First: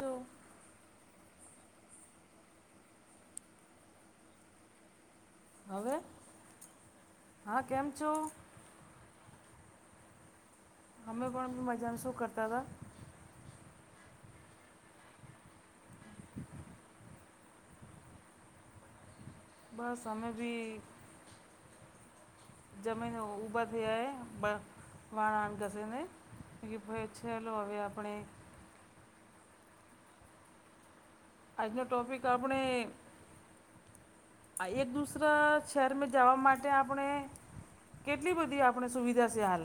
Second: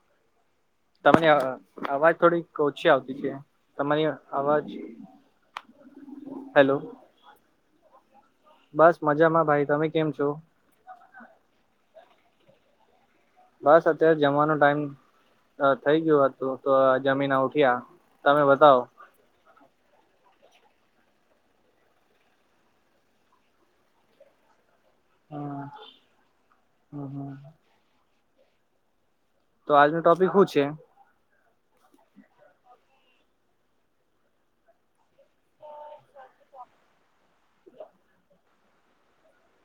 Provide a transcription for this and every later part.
તો તરી અવાજ થોડીક ઓછી આવતી છે તમારી અવાજ હવે હેલો હા કેમ છો? બસ મજામાં ભાઈ તમે કેમ છો? અમે પણ મજાનું શું કરતા હતા. બસ અત્યારે જવાનો ટાઈમ અ થઈ ગયું હતું તો જમીન ઉઠ્યા તમે બતાવો? બસ અમે બી જમીન ઉઊભા થયા એમ બ વાસણ હમ કસેને કે ભ હમ હમ ચાલ હવે આપણે તો આજનું ટોપિક હુ છે? અજના ટોપિક આપણે આ એક દુસરા શહેરમાં જવા માટે આપણે કેટલી બધી આપણે સુવિધા છે હાલ?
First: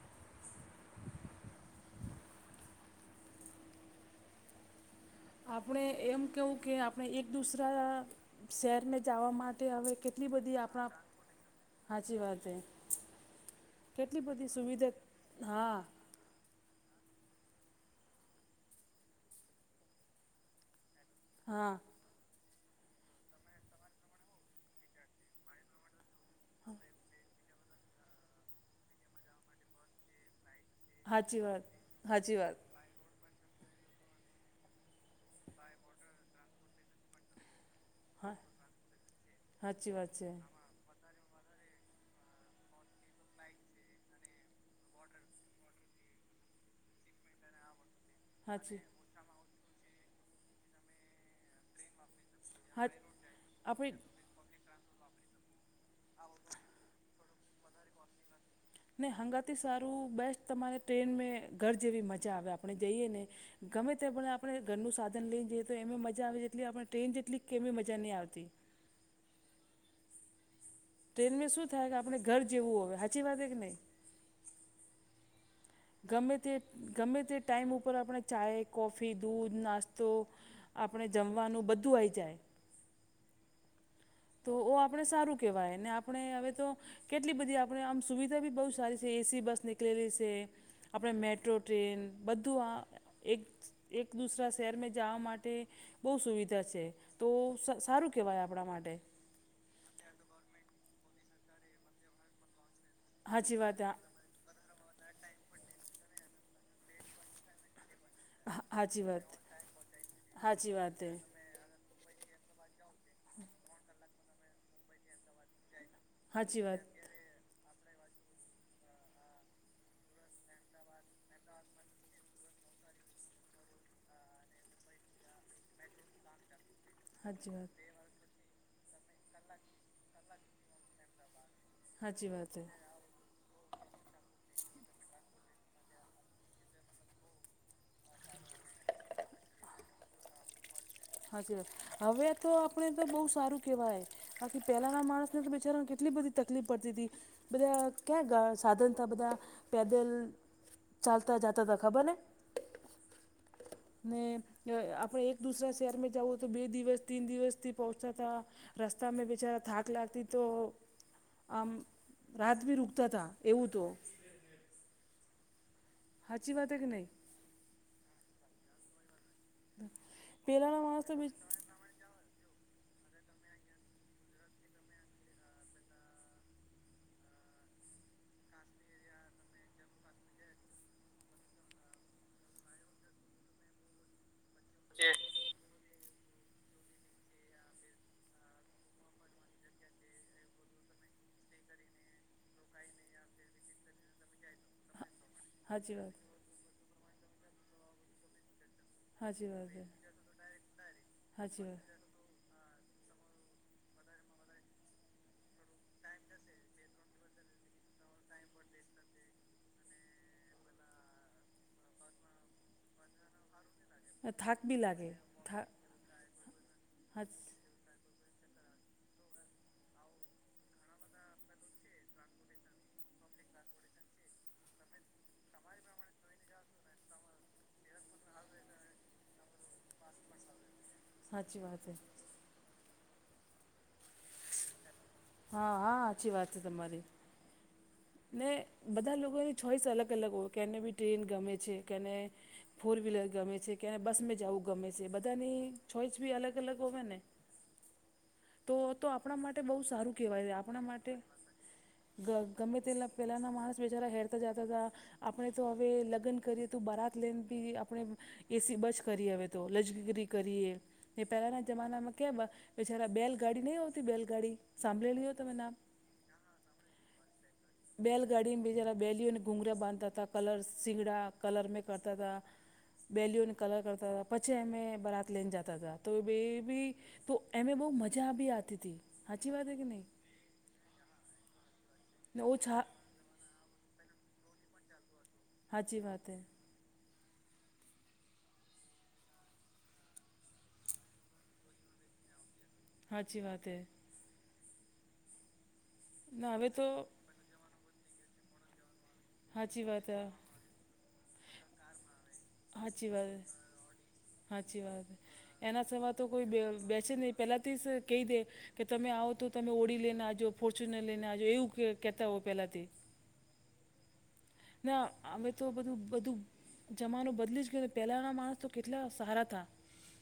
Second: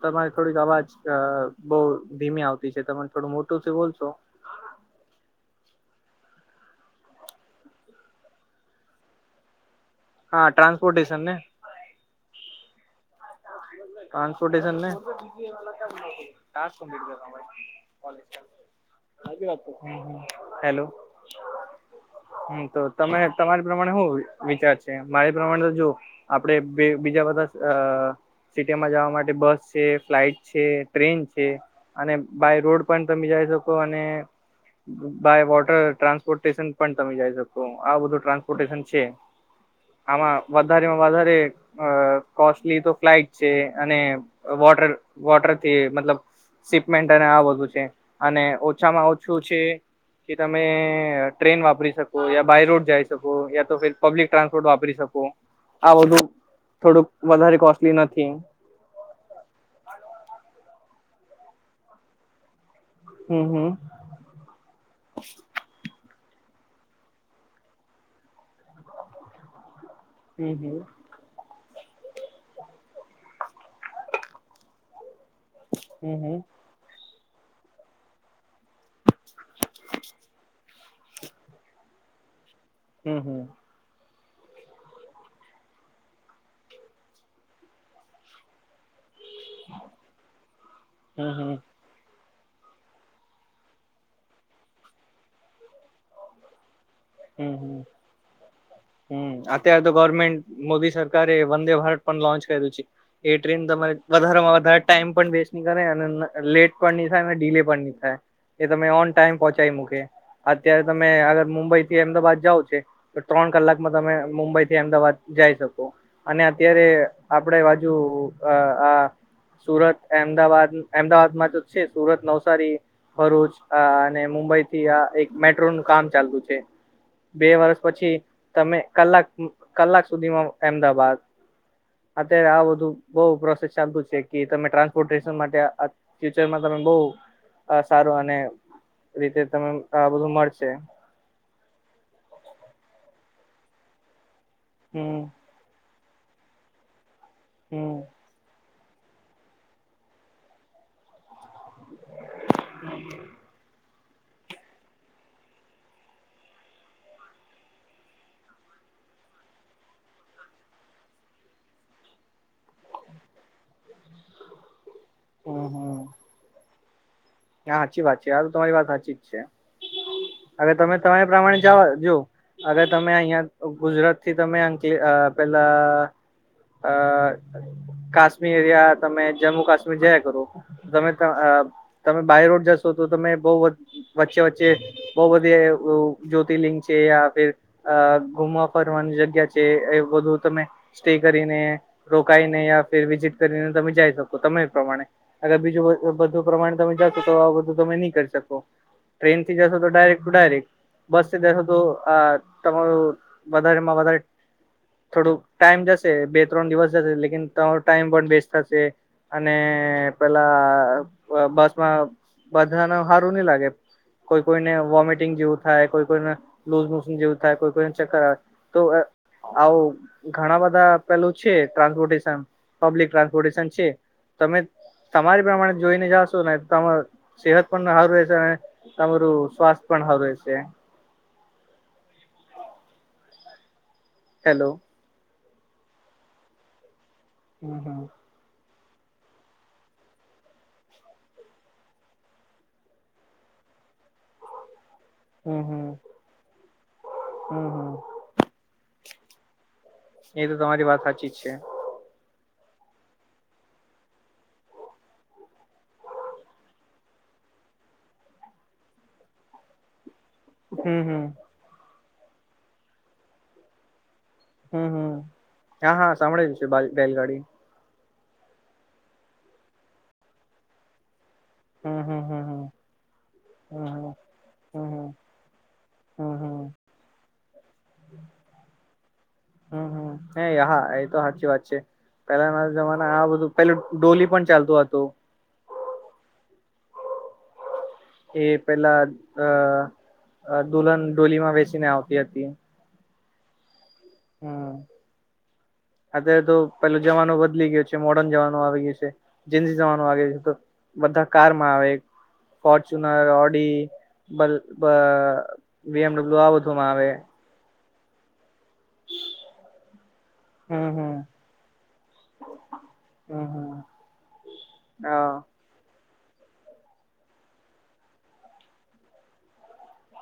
તમારી થોડીક અવાજ અ બહુ ધીમી આવતી છે તમે થોડું મોટું થી બોલશો! આપણે એમ કવું કે આપણે એક દુસરા શહેરને જવા માટે હવે કે એટલી હા બધી આપણા ટ્રાન્સપોર્ટેશન ને સાચી વાત હે. કેટલી બધી ટ્રાન્સપોર્ટેશન સુવિધા હા પ હેલો હા હમ તો તમે તમારી પ્રમાણે શું વિચાર છે મારી પ્રમાણે તો જો આપણેે બે બીજા બધા અ સિટીમાં જવા માટે બસ છે ફ્લાઇટ છે. ટ્રેન સાચી છે વાત અને સાચી વાત બાય રોડ પણ તમે જઈ શકો અને બાય વોટર ટ્રાન્સપોર્ટેશન પણ તમે જઈ શકો. તો આ બધું હા ટ્રાન્સપોર્ટેશન છે સાચી વાત છે. આમાં. વધારે વધારે અ કોસ્ટલી તો ફ્લાઇટ છે અને. વોટર વોટરથી મતલબ સિપમેન્ટ અને આ બધું છે. અને હાચી ઓછામાં ઓછું છે કે તમે? ટ્રેન વાપરી શકો યા બાય હા રોડ જાય શકો યા તો ફ આપણી પબ્લિક ટ્રાન્સપોર્ટ વાપરી શકો. આ બધું થોડુંક વધારે કોસ્ટલી નથી. નને હંગાથી સારું બેસ્ટ તમારે ટ્રેન મે ઘર જેવી મજા આવ્યા. આપણે જઈએ હમ હમ અનેને ગમે પણ આપણે ઘરનું સાધન લઈને જઈએ તો એમાં મજા આવે એટલી આપણે ટ્રેન જેટલી કે એવી મજા નહીં આવતી. હમ હમ ટ્રેનમાં શું થાય કે આપણે ઘર જેવું હોય સાચી વાત કે નહીં. [inaudible] ગમે હમ તે ગમે તે ટાઈમ ઉપર આપણે ચાય કોફી દૂધ નાસ્તો. આપણે જમવાનું બધું આઇ જાય. હમ હમ તો ઓ આપણે સારું કહેવાય ને આપણે હવે તો. કેટલી બધી આપડે આમ સુવિધા બી બહુ સારી છે એસી બસ. નીકળેલી છે આપણે હમ હમ મેટ્રો ટ્રેન. બધું આ એક એક દુસરા શહેરમાં જાવા માટે બહુ સુવિધા છે. તો હમ સ હમ સારું કહેવાય આપણા માટે. હમ અત્યારે તો ગવર્મેન્ટ મોદી સરકારે વંદે ભારત પણ લોન્ચ કર્યું છે. એ સાચી ટ્રેન વાત તમારે વધારેમાં વધારે ટાઈમ પણ વેસ્ટ નહી કરે અને લેટ પણ નહી થાય ડીલે પણ નહી થાય. એ તમે સાચી ઓન વાત ટાઈમ પહોંચાી મૂકે હાચી અત્યારે વાત તમે. હે. મુંબઈ થી અમદાવાાદ જાવ છે તો ત્રણ કલાકમાં તમે મુંબઈ થી અમદાવાાદ જઈ શકો. અને હાચી વાત. હાચી વાત અત્યારે આપડે બાજુ અ આ સુરત અમદાવાદ અમદાવાદમાં તો છે સુરત નવસારી. ભરૂચ અ અને મુંબઈ થી આ એક મેટ્રોનું કામ ચાલતું છે. બે હાચી વર્ષ પછી તમે કલાક કલાક સુધીમાં અહેમદાબાદ. અત્યારે વાત હે આવધું બઉ પ્રોસેસ ચાલતું છે કે તમે ટ્રાન્સપોર્ટન માટે ફ્યુચર માં તમે બ‌ઉ. આ સારું અને રીતે તમે આ બધું મળશે. હાચ હવે તો આપણે તો બહુ સારું કેવાય બાકી પેલાના હમ માણસ ને તો બિચારા કે. એટલી બધી તકલીફ પડતી હતી બધા હમ ક્યાં ગા સાધન થ બધા પેદલ ચાલતા જતા ત ખબર ને. [unintelligible] [unintelligible] ને આપણે એક દૂસરા શહેરમાં જાઉ તો બે દિવસ તીન દિવસથી પહોંચાતા. રસ્તા મે બેિચારા થાક લાગતી તો આમ રાત બી રુકતા હતા એવું તો હમ હમ હાચી વાત કે ન‌ઈ હા સાચી વાત છે આ તો તમારી વાત સાચી જ છે હવે પહેલાંના તમે માણસ તો તમારા પ્રમાણે જવા જો. અગર તમે અહિયાં ગુજરાત થી તમે અંકલી પેલા હ કાશ્મીર યા તમે જમ્મુ કાશ્મીર જયા કરો તમે. તમે બાય રોડ જશો તો તમે બહુ વચ્ચે વચ્ચે [unintelligible] બ‌ઉ બઘી અ જ્યોતિર્લિંગ છે યા ફિર. અ ગુમવા ફરવાની જગ્યા છે એ બધું તમે. સ્ટે કરીને રોકાઈને યા ફેર વિઝિટ કરીને તમે જઈ શકો તમે એ પ્રમાણે. અગર સાચી બીજું વાત બધું પ્રમાણે તમે જાશો તો આ બધું તમે નહી કરી શકો. ટ્રેન સાચી થી વાત જશો છે તો ડાયરેક્ટ ટુ ડાયરેક્ટ બસ થી જશો સાચી તો. વાત અ તમારું વધારેમાં વધારે. થોડું ટાઈમ જશે બે ત્રણ દિવસ જશે લેકિન ત્રળ ટાઈમ પણ બેસ્ટ થશે. અને પેલા બસમાં બધા ન સારું નહ લાગે. કોઈ થાક કોઈને બી લાગે વોમિટિંગ જેવું થા થાય કોઈ કોઈને લુઝ મોશન જેવું થાય કોઈ કોઈને ચક્કર આવે. તો અ. આવ ઘણા બધા પેલું છે, ટ્રાન્સપોર્ટેશન પબ્લિક ટ્રાન્સપોર્ટેશન છે. તમે તમારી પ્રમાણે જોઈને જાશો ને તમારુ સેહત પણ સારું રહેશે, તમારું સ્વાસ્થ પણ સારું રહેશે. સાચી વાત હૈ. હેલો. હા હા સાચી વાત છે તમારી. હમમ હમમ. ને બધા લોકોની ચોઈસ અલગ અલગ હોય કેને બી ટ્રેન ગમે છે કેને ફોર વ્હીલર ગમે છે કે આ બસ મે જાવું ગમે છે. બધાની હમ હમ ચોઈસ બી અલગ અલગ હોય ને. હમ હમ તો તો આપણા માટે બો સારું એ તો કેહવાય. તમારી આપણા વાત માટે સાચી જ છે. ગવ ગમે તેલાં પહેલાં માણસ બિચારા હેરતા જતા હતા. આપણે તો હવે લગ્ન કરીએ તો બારત લઈને બી આપણે એસી બચ કરયે હવે તો લજગીરી કરીએ હમ ને હમ પહેલાંના જમાનામાં કેવા હતા કે બેલગાડી નહીં આવતી બેલગાડી. હમ હમ. સાંભડેલુ હો તમે નામ. હા હા સાંભળેલું છે. એ [unintelligible] બેલગાડી. બેલગાડીને બીજારા બેલીઓને ઘુંઘરા બાંધતા હતા કલર્સ શીગડા. કલર ને હમ કરતા હમ તા. હમ બેલીઓને કલર હમ કરતા હમ હતા પછી હમ અમે હમ હમ બરાત લઈને જતા હતા તો હવે હમ એ હમ. બી તો એમે બો મજા બી આવતી તી સાચી વાત હે કે હમ નય. હમ હે હા એ તો સાચી વાત છે. ને પેલાના ઓછા જમાના આ બધું પેલું ડોલી પણ ચાલતું હતું. સાાચી વાત હૈ. [inaudible] એ પેલા અ દુલ્હન ડોલીમાં બેસીને આવતી હતી. હાચી વાત હે. હમમ. અત્યારે તો ના હવે પેલો જમાનો બદલી ગીયો છે મોર્ડન જમાનો આવી ગયો છે. જેની સાચી જાન વાત હે વાગે છે તો બધા કારમાં આવે સાચી ફોર્ચુનર, વાત ઓડી. બલ સાચી વાત. એના બી સવા તો એમડબલ્યુ કોઈ આ બધુંમાં આવે બેસે ની પેલાથી જ કેય દેય. કે તમે આવો તો તમે ઓળી લઈને આવજો, હમ ફોર્ચ્યુનર હમ લઈને આવજો એવું કહેતા હો પહેલાંથી. હા હા. ના આ બધું તો બધું બધું જમાનું બદલી જ ગયો. પહેલાના માણસ તો કેટલા સારા તા.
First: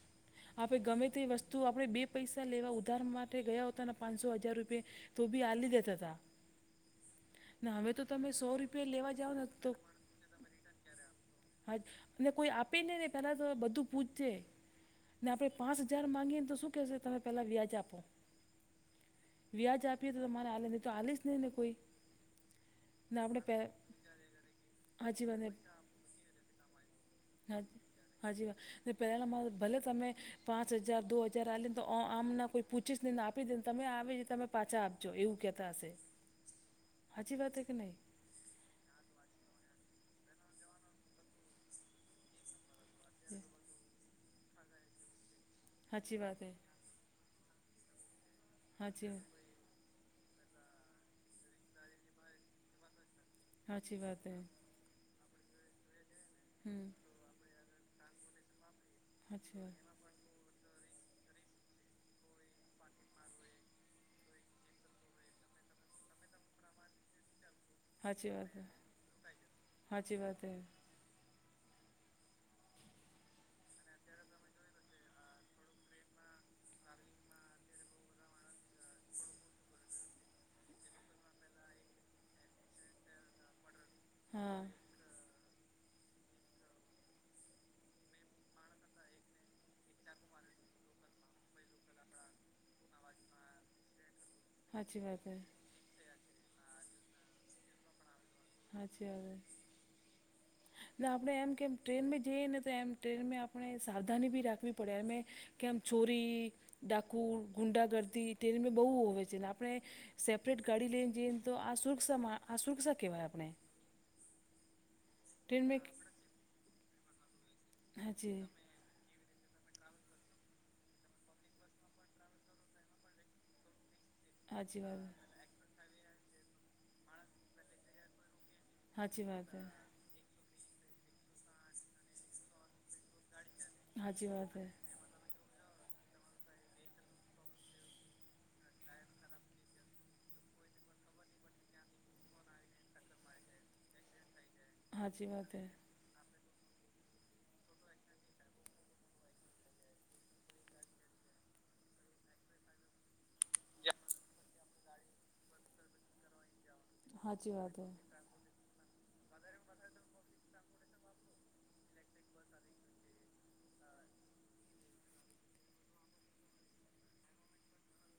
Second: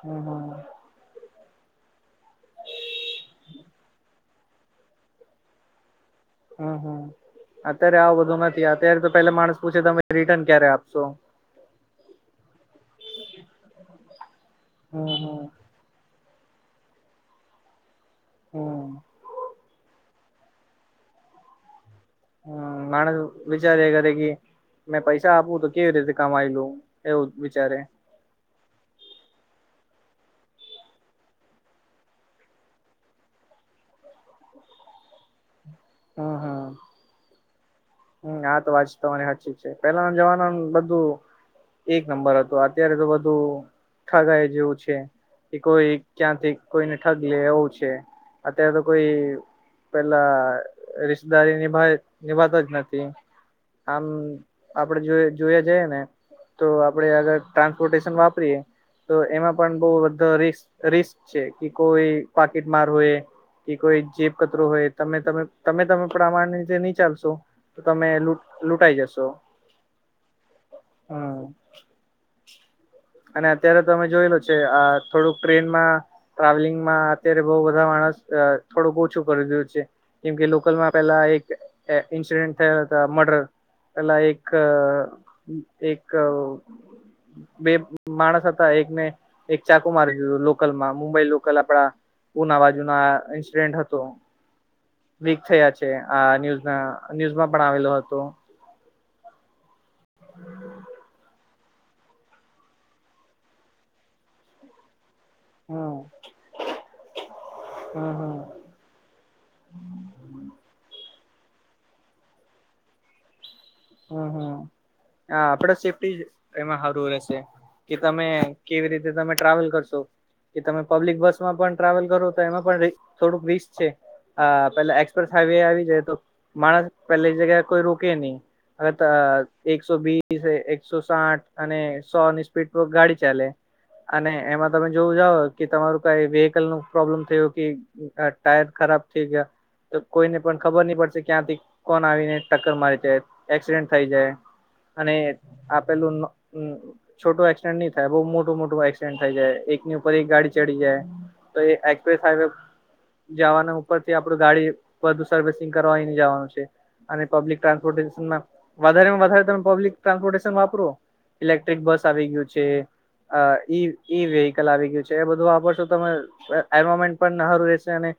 હમ હમ ગમે તે વસ્તુ આપણે ડીપ પૈસા લેવા ઉધાર માટે ગયા હતા પાનસો હજાર રૂપિયા તો બી આલી દેતા હતા. હા હા ને હવે અત્યારે તો આવું તમે બધું સો નથી રૂપિયા અત્યારે તો લેવા જાઓ પેલા ને માણસ તો પૂછે તમે રિટર્ન ક્યારે આપશો. હા અને કોઈ આપે ને તો પેલા તો બધું પૂછજે હમ ને હમ આપણે પાંચ જણ માંજ ને તો શું કેહેશે તમે પેલા વ્યાજ આપો. હા. વ્યાજ આપીએ તો તમારે આલે ની તો આલીશ નય ને કોઈ. હા ને માણસ આપણે પે વિચારયા કરે કે મેં હાજી પૈસા વાને આપું તો કેવી રીતે કમાયલું એવું હા વિચારે. હાજી હા પહેલાં ના માણસ ભલે તમને પાંચ હજાર, દો હજાર આલીને તો આમના કોઈ પૂછીસ ની ને આપી દેને તમે આલી દે તમે પાછા આપજો એવું કહેતા હશે. હાચી વાત હે કે નય. હમમ આ તો વાત તમારી સાચી છે. પેલાના જમાનાનું બધું એક નંબર હતું. અત્યારે તો બધું ઠગાય જેવું છે કે કોઈ સાચી વાત હે ક્યાંથી કોઈને ઠગ લેવું છે અત્યારે તો કોઈ સાચી પેલા રિશતેદારી નિભાવ નિભાવતા જ નથી. સાચી આમ વાત હે આપણે જો જોયા જઈએ ને તો હમ આપણેે આગર ટ્રાન્સપોર્ટેશન વાપરીએ. તો એમાં અચ્છા સાચી વાત પણ બહુ હે બો રીસ્ક. રિસ્ક છે કે કોઈ પાકીટ માર હોય કે કોઈ જેબ કચરો હોય તમે તમે. તમે તમે પ્રામાણિક રીતે નહી ચાલશો. તો તમે સાચી લૂંટાઈ જશો વાત હે હમ. અને અત્યારે તમે જોય લો છે આ થોડુંક ટ્રેનમાં ટ્રાવેલિંગમાં અત્યારે બઉ બધા માણસ થોડુંક ઓછું કરી દું છે. કેમ કે લોકલમાં પેલા એક ઇન્સિડેન્ટ થયા હતા મર્ડર પેલા એક હા એક બે માણસ હતા એકને એક ચાકુ મારી ગું લોકલ માં મુંબઈ લોકલ આપડા પુના બાજુનો આ ઇન્સિડેન્ટ હતો. સાચી વાત હે વીક થયા છે આ ન્યૂઝમાં ન્યૂઝમાં પણ આવેલો હતો. હચછ હ આપડણે એમ કેમ ટ્રેનમાં જઈએ ને તો એમ ટ્રેનમાં આપણે સાવધાની બી રાખવી પડે અમે કેમ હમ છોરી ડાકુ ગુંડા હમ ગર્દી હમ તેટેરી બહુ હોવે છે ને આપણે સેપરેટ ગાડી લઈને જઈએ ને તો આ સુરક્ષામાં આ સુરક્ષા કહેવાય આપણે. હમ હમ આપડે ટ્રેનમાં સેફ્ટી એમાં સારું રહેશે કે તમે. હાજી કેવી રીતે તમે ટ્રાવેલ કરશો. કે તમે પબ્લિક બસમાં પણ ટ્રાવેલ કરો તો એમાં પણ થોડુંક રિસ્ક છે. હા હાચી પેલા વાત એક્સપ્રેસ હાઈવે આવી જાય તો માણસ પેલે એ જગ્યા કોઈ રોકે નહી. અગ હાચી વાત હે એકસો બીસ એકસો સાઠ. અને સોની સ્પીડ પર ગાડી ચાલે હાચી અને વાત હે એમાં તમે. જોવું જાાવ કે તમારું કઈ વેહકલ નું પ્રોબ્લેમ થયો કે ટાયર ખરાબ થઈ ગયા. તો કોઈને પણ ખબર નહી પડશે ક્યાંથી કોણ આવીને ટક્કર મારી જાય. એક્સિડેન્ટ થઈ જાય અને હાચી વાત હે આપેલું. છોટું એક્સિડેન્ટ નહી થાય બહુ મોટું મોટું એક્સિડેન્ટ થઈ જાય એકની ઉપર એક ગાડી ચડી જાય. તો એ એક્સપ્રેસ હાઇવે જવાનું ઉપર થી આપડું ગાડી બધુ સર્વિસિંગ કરવા ન જવાનું છે. અને હાચી પબ્લિક વાત હે ટ્રાન્સપોર્ટેશનમાં વધારેમાં વધારે તમે પબ્લિક ટ્રાન્સપોર્ટેશન વાપરો. ઇલેક્ટ્રિક બસ આવી ગયું છે. અ ઈ ઈ વેહકલ આવી ગયું છે એ બધું વાપરશો તમે. એમોમેન્ટ પણ નારું છે અને.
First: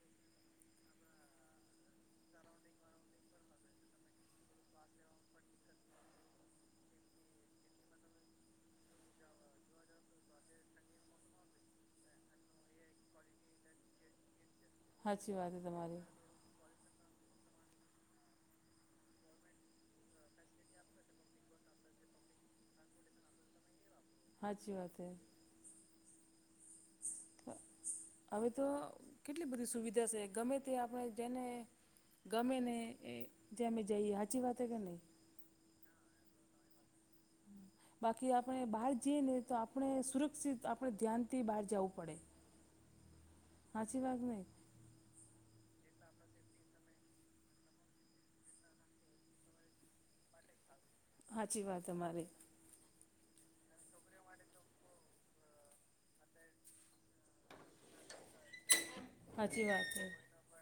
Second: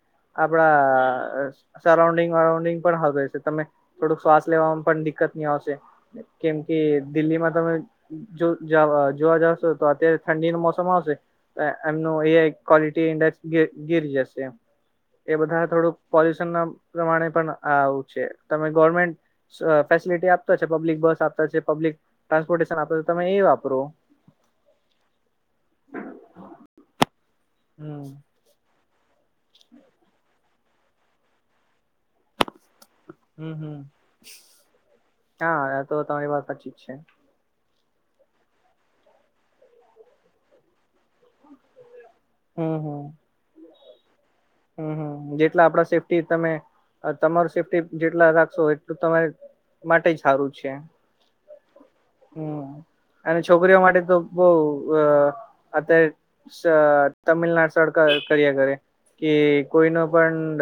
આપણા સરાઉન્ડિંગ વરાઉન્ડિંગ પણ હવે છે તમે. થોડોક શ્વાસ લેવામાં પણ દિકકત નહી આવશે કેમ કે દિલ્હીમાં તમે. જો જોવા જશો તો અત્યારે ઠંડી ન મોસમ આવશે. એમનું એ ક્વોલિટી ઇન્ડેક્સ ગીરી જશે. હાચી એ વાત બધા હે થોડુંક તમારી પોલ્યુશન ના પ્રમાણે પણ આવું છે તમે ગવર્મેન્ટ ફેસિલિટી આપતા છે પબ્લિક બસ આપતા છે પબ્લિક ટ્રાન્સપોર્ટેશન આપતા તમે એ વાપરો. હાચી વાત હૈ. હમ. હવે તો કેટલી બધી સુવિધા છે ગમે તે આપણે જેને ગમેને. એ હમ હમ જેમે જઈએ સાચી વાત કે નહીં. હા આ તો તમારી વાત સાચી જ છે. બાકી આપણે બહાર જઈએ ને તો આપણે સુરક્ષિત આપણે ધ્યાન થી બહાર જવું પડે. હમ હમ. હાછી બાત ન હમ હમ જેટલા આપડા સેફ્ટી તમે તમારુ સેફ્ટી જેટલા રાખશો એટલું તમારે માટે સારું છે. સાચી વાત તમારી. હમ અને છોકરીઓ માટે તો બહુ અ અત્યારે સઅ તમિલનાડ સડ કરીયા કરે. હા. કે કોઈ ન પણડ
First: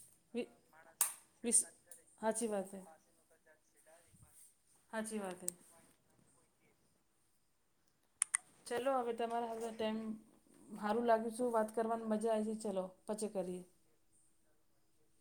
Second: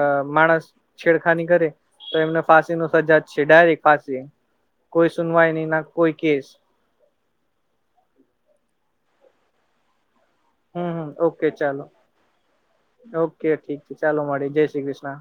અ વિ માણસ છેડખાની વિસ કરે તો એમને સાચી વાત ફાંસી છે ની સજા જ છે ડાયરેક્ટ ફાંસી. કોઈ સાચી વાત છે સુનવાઈ નહી ના કોઈ કેસ. ચલો હવે તમારા હતો ટાઈમ હમ હમ સારું લાગ્યું ઓકે છું વાત ચાલો કરવાની મજા આવી છે ચલો પછે ઓકે કરીએ. ઠીક ચાલો મળી જય શ્રી કૃષ્ણ.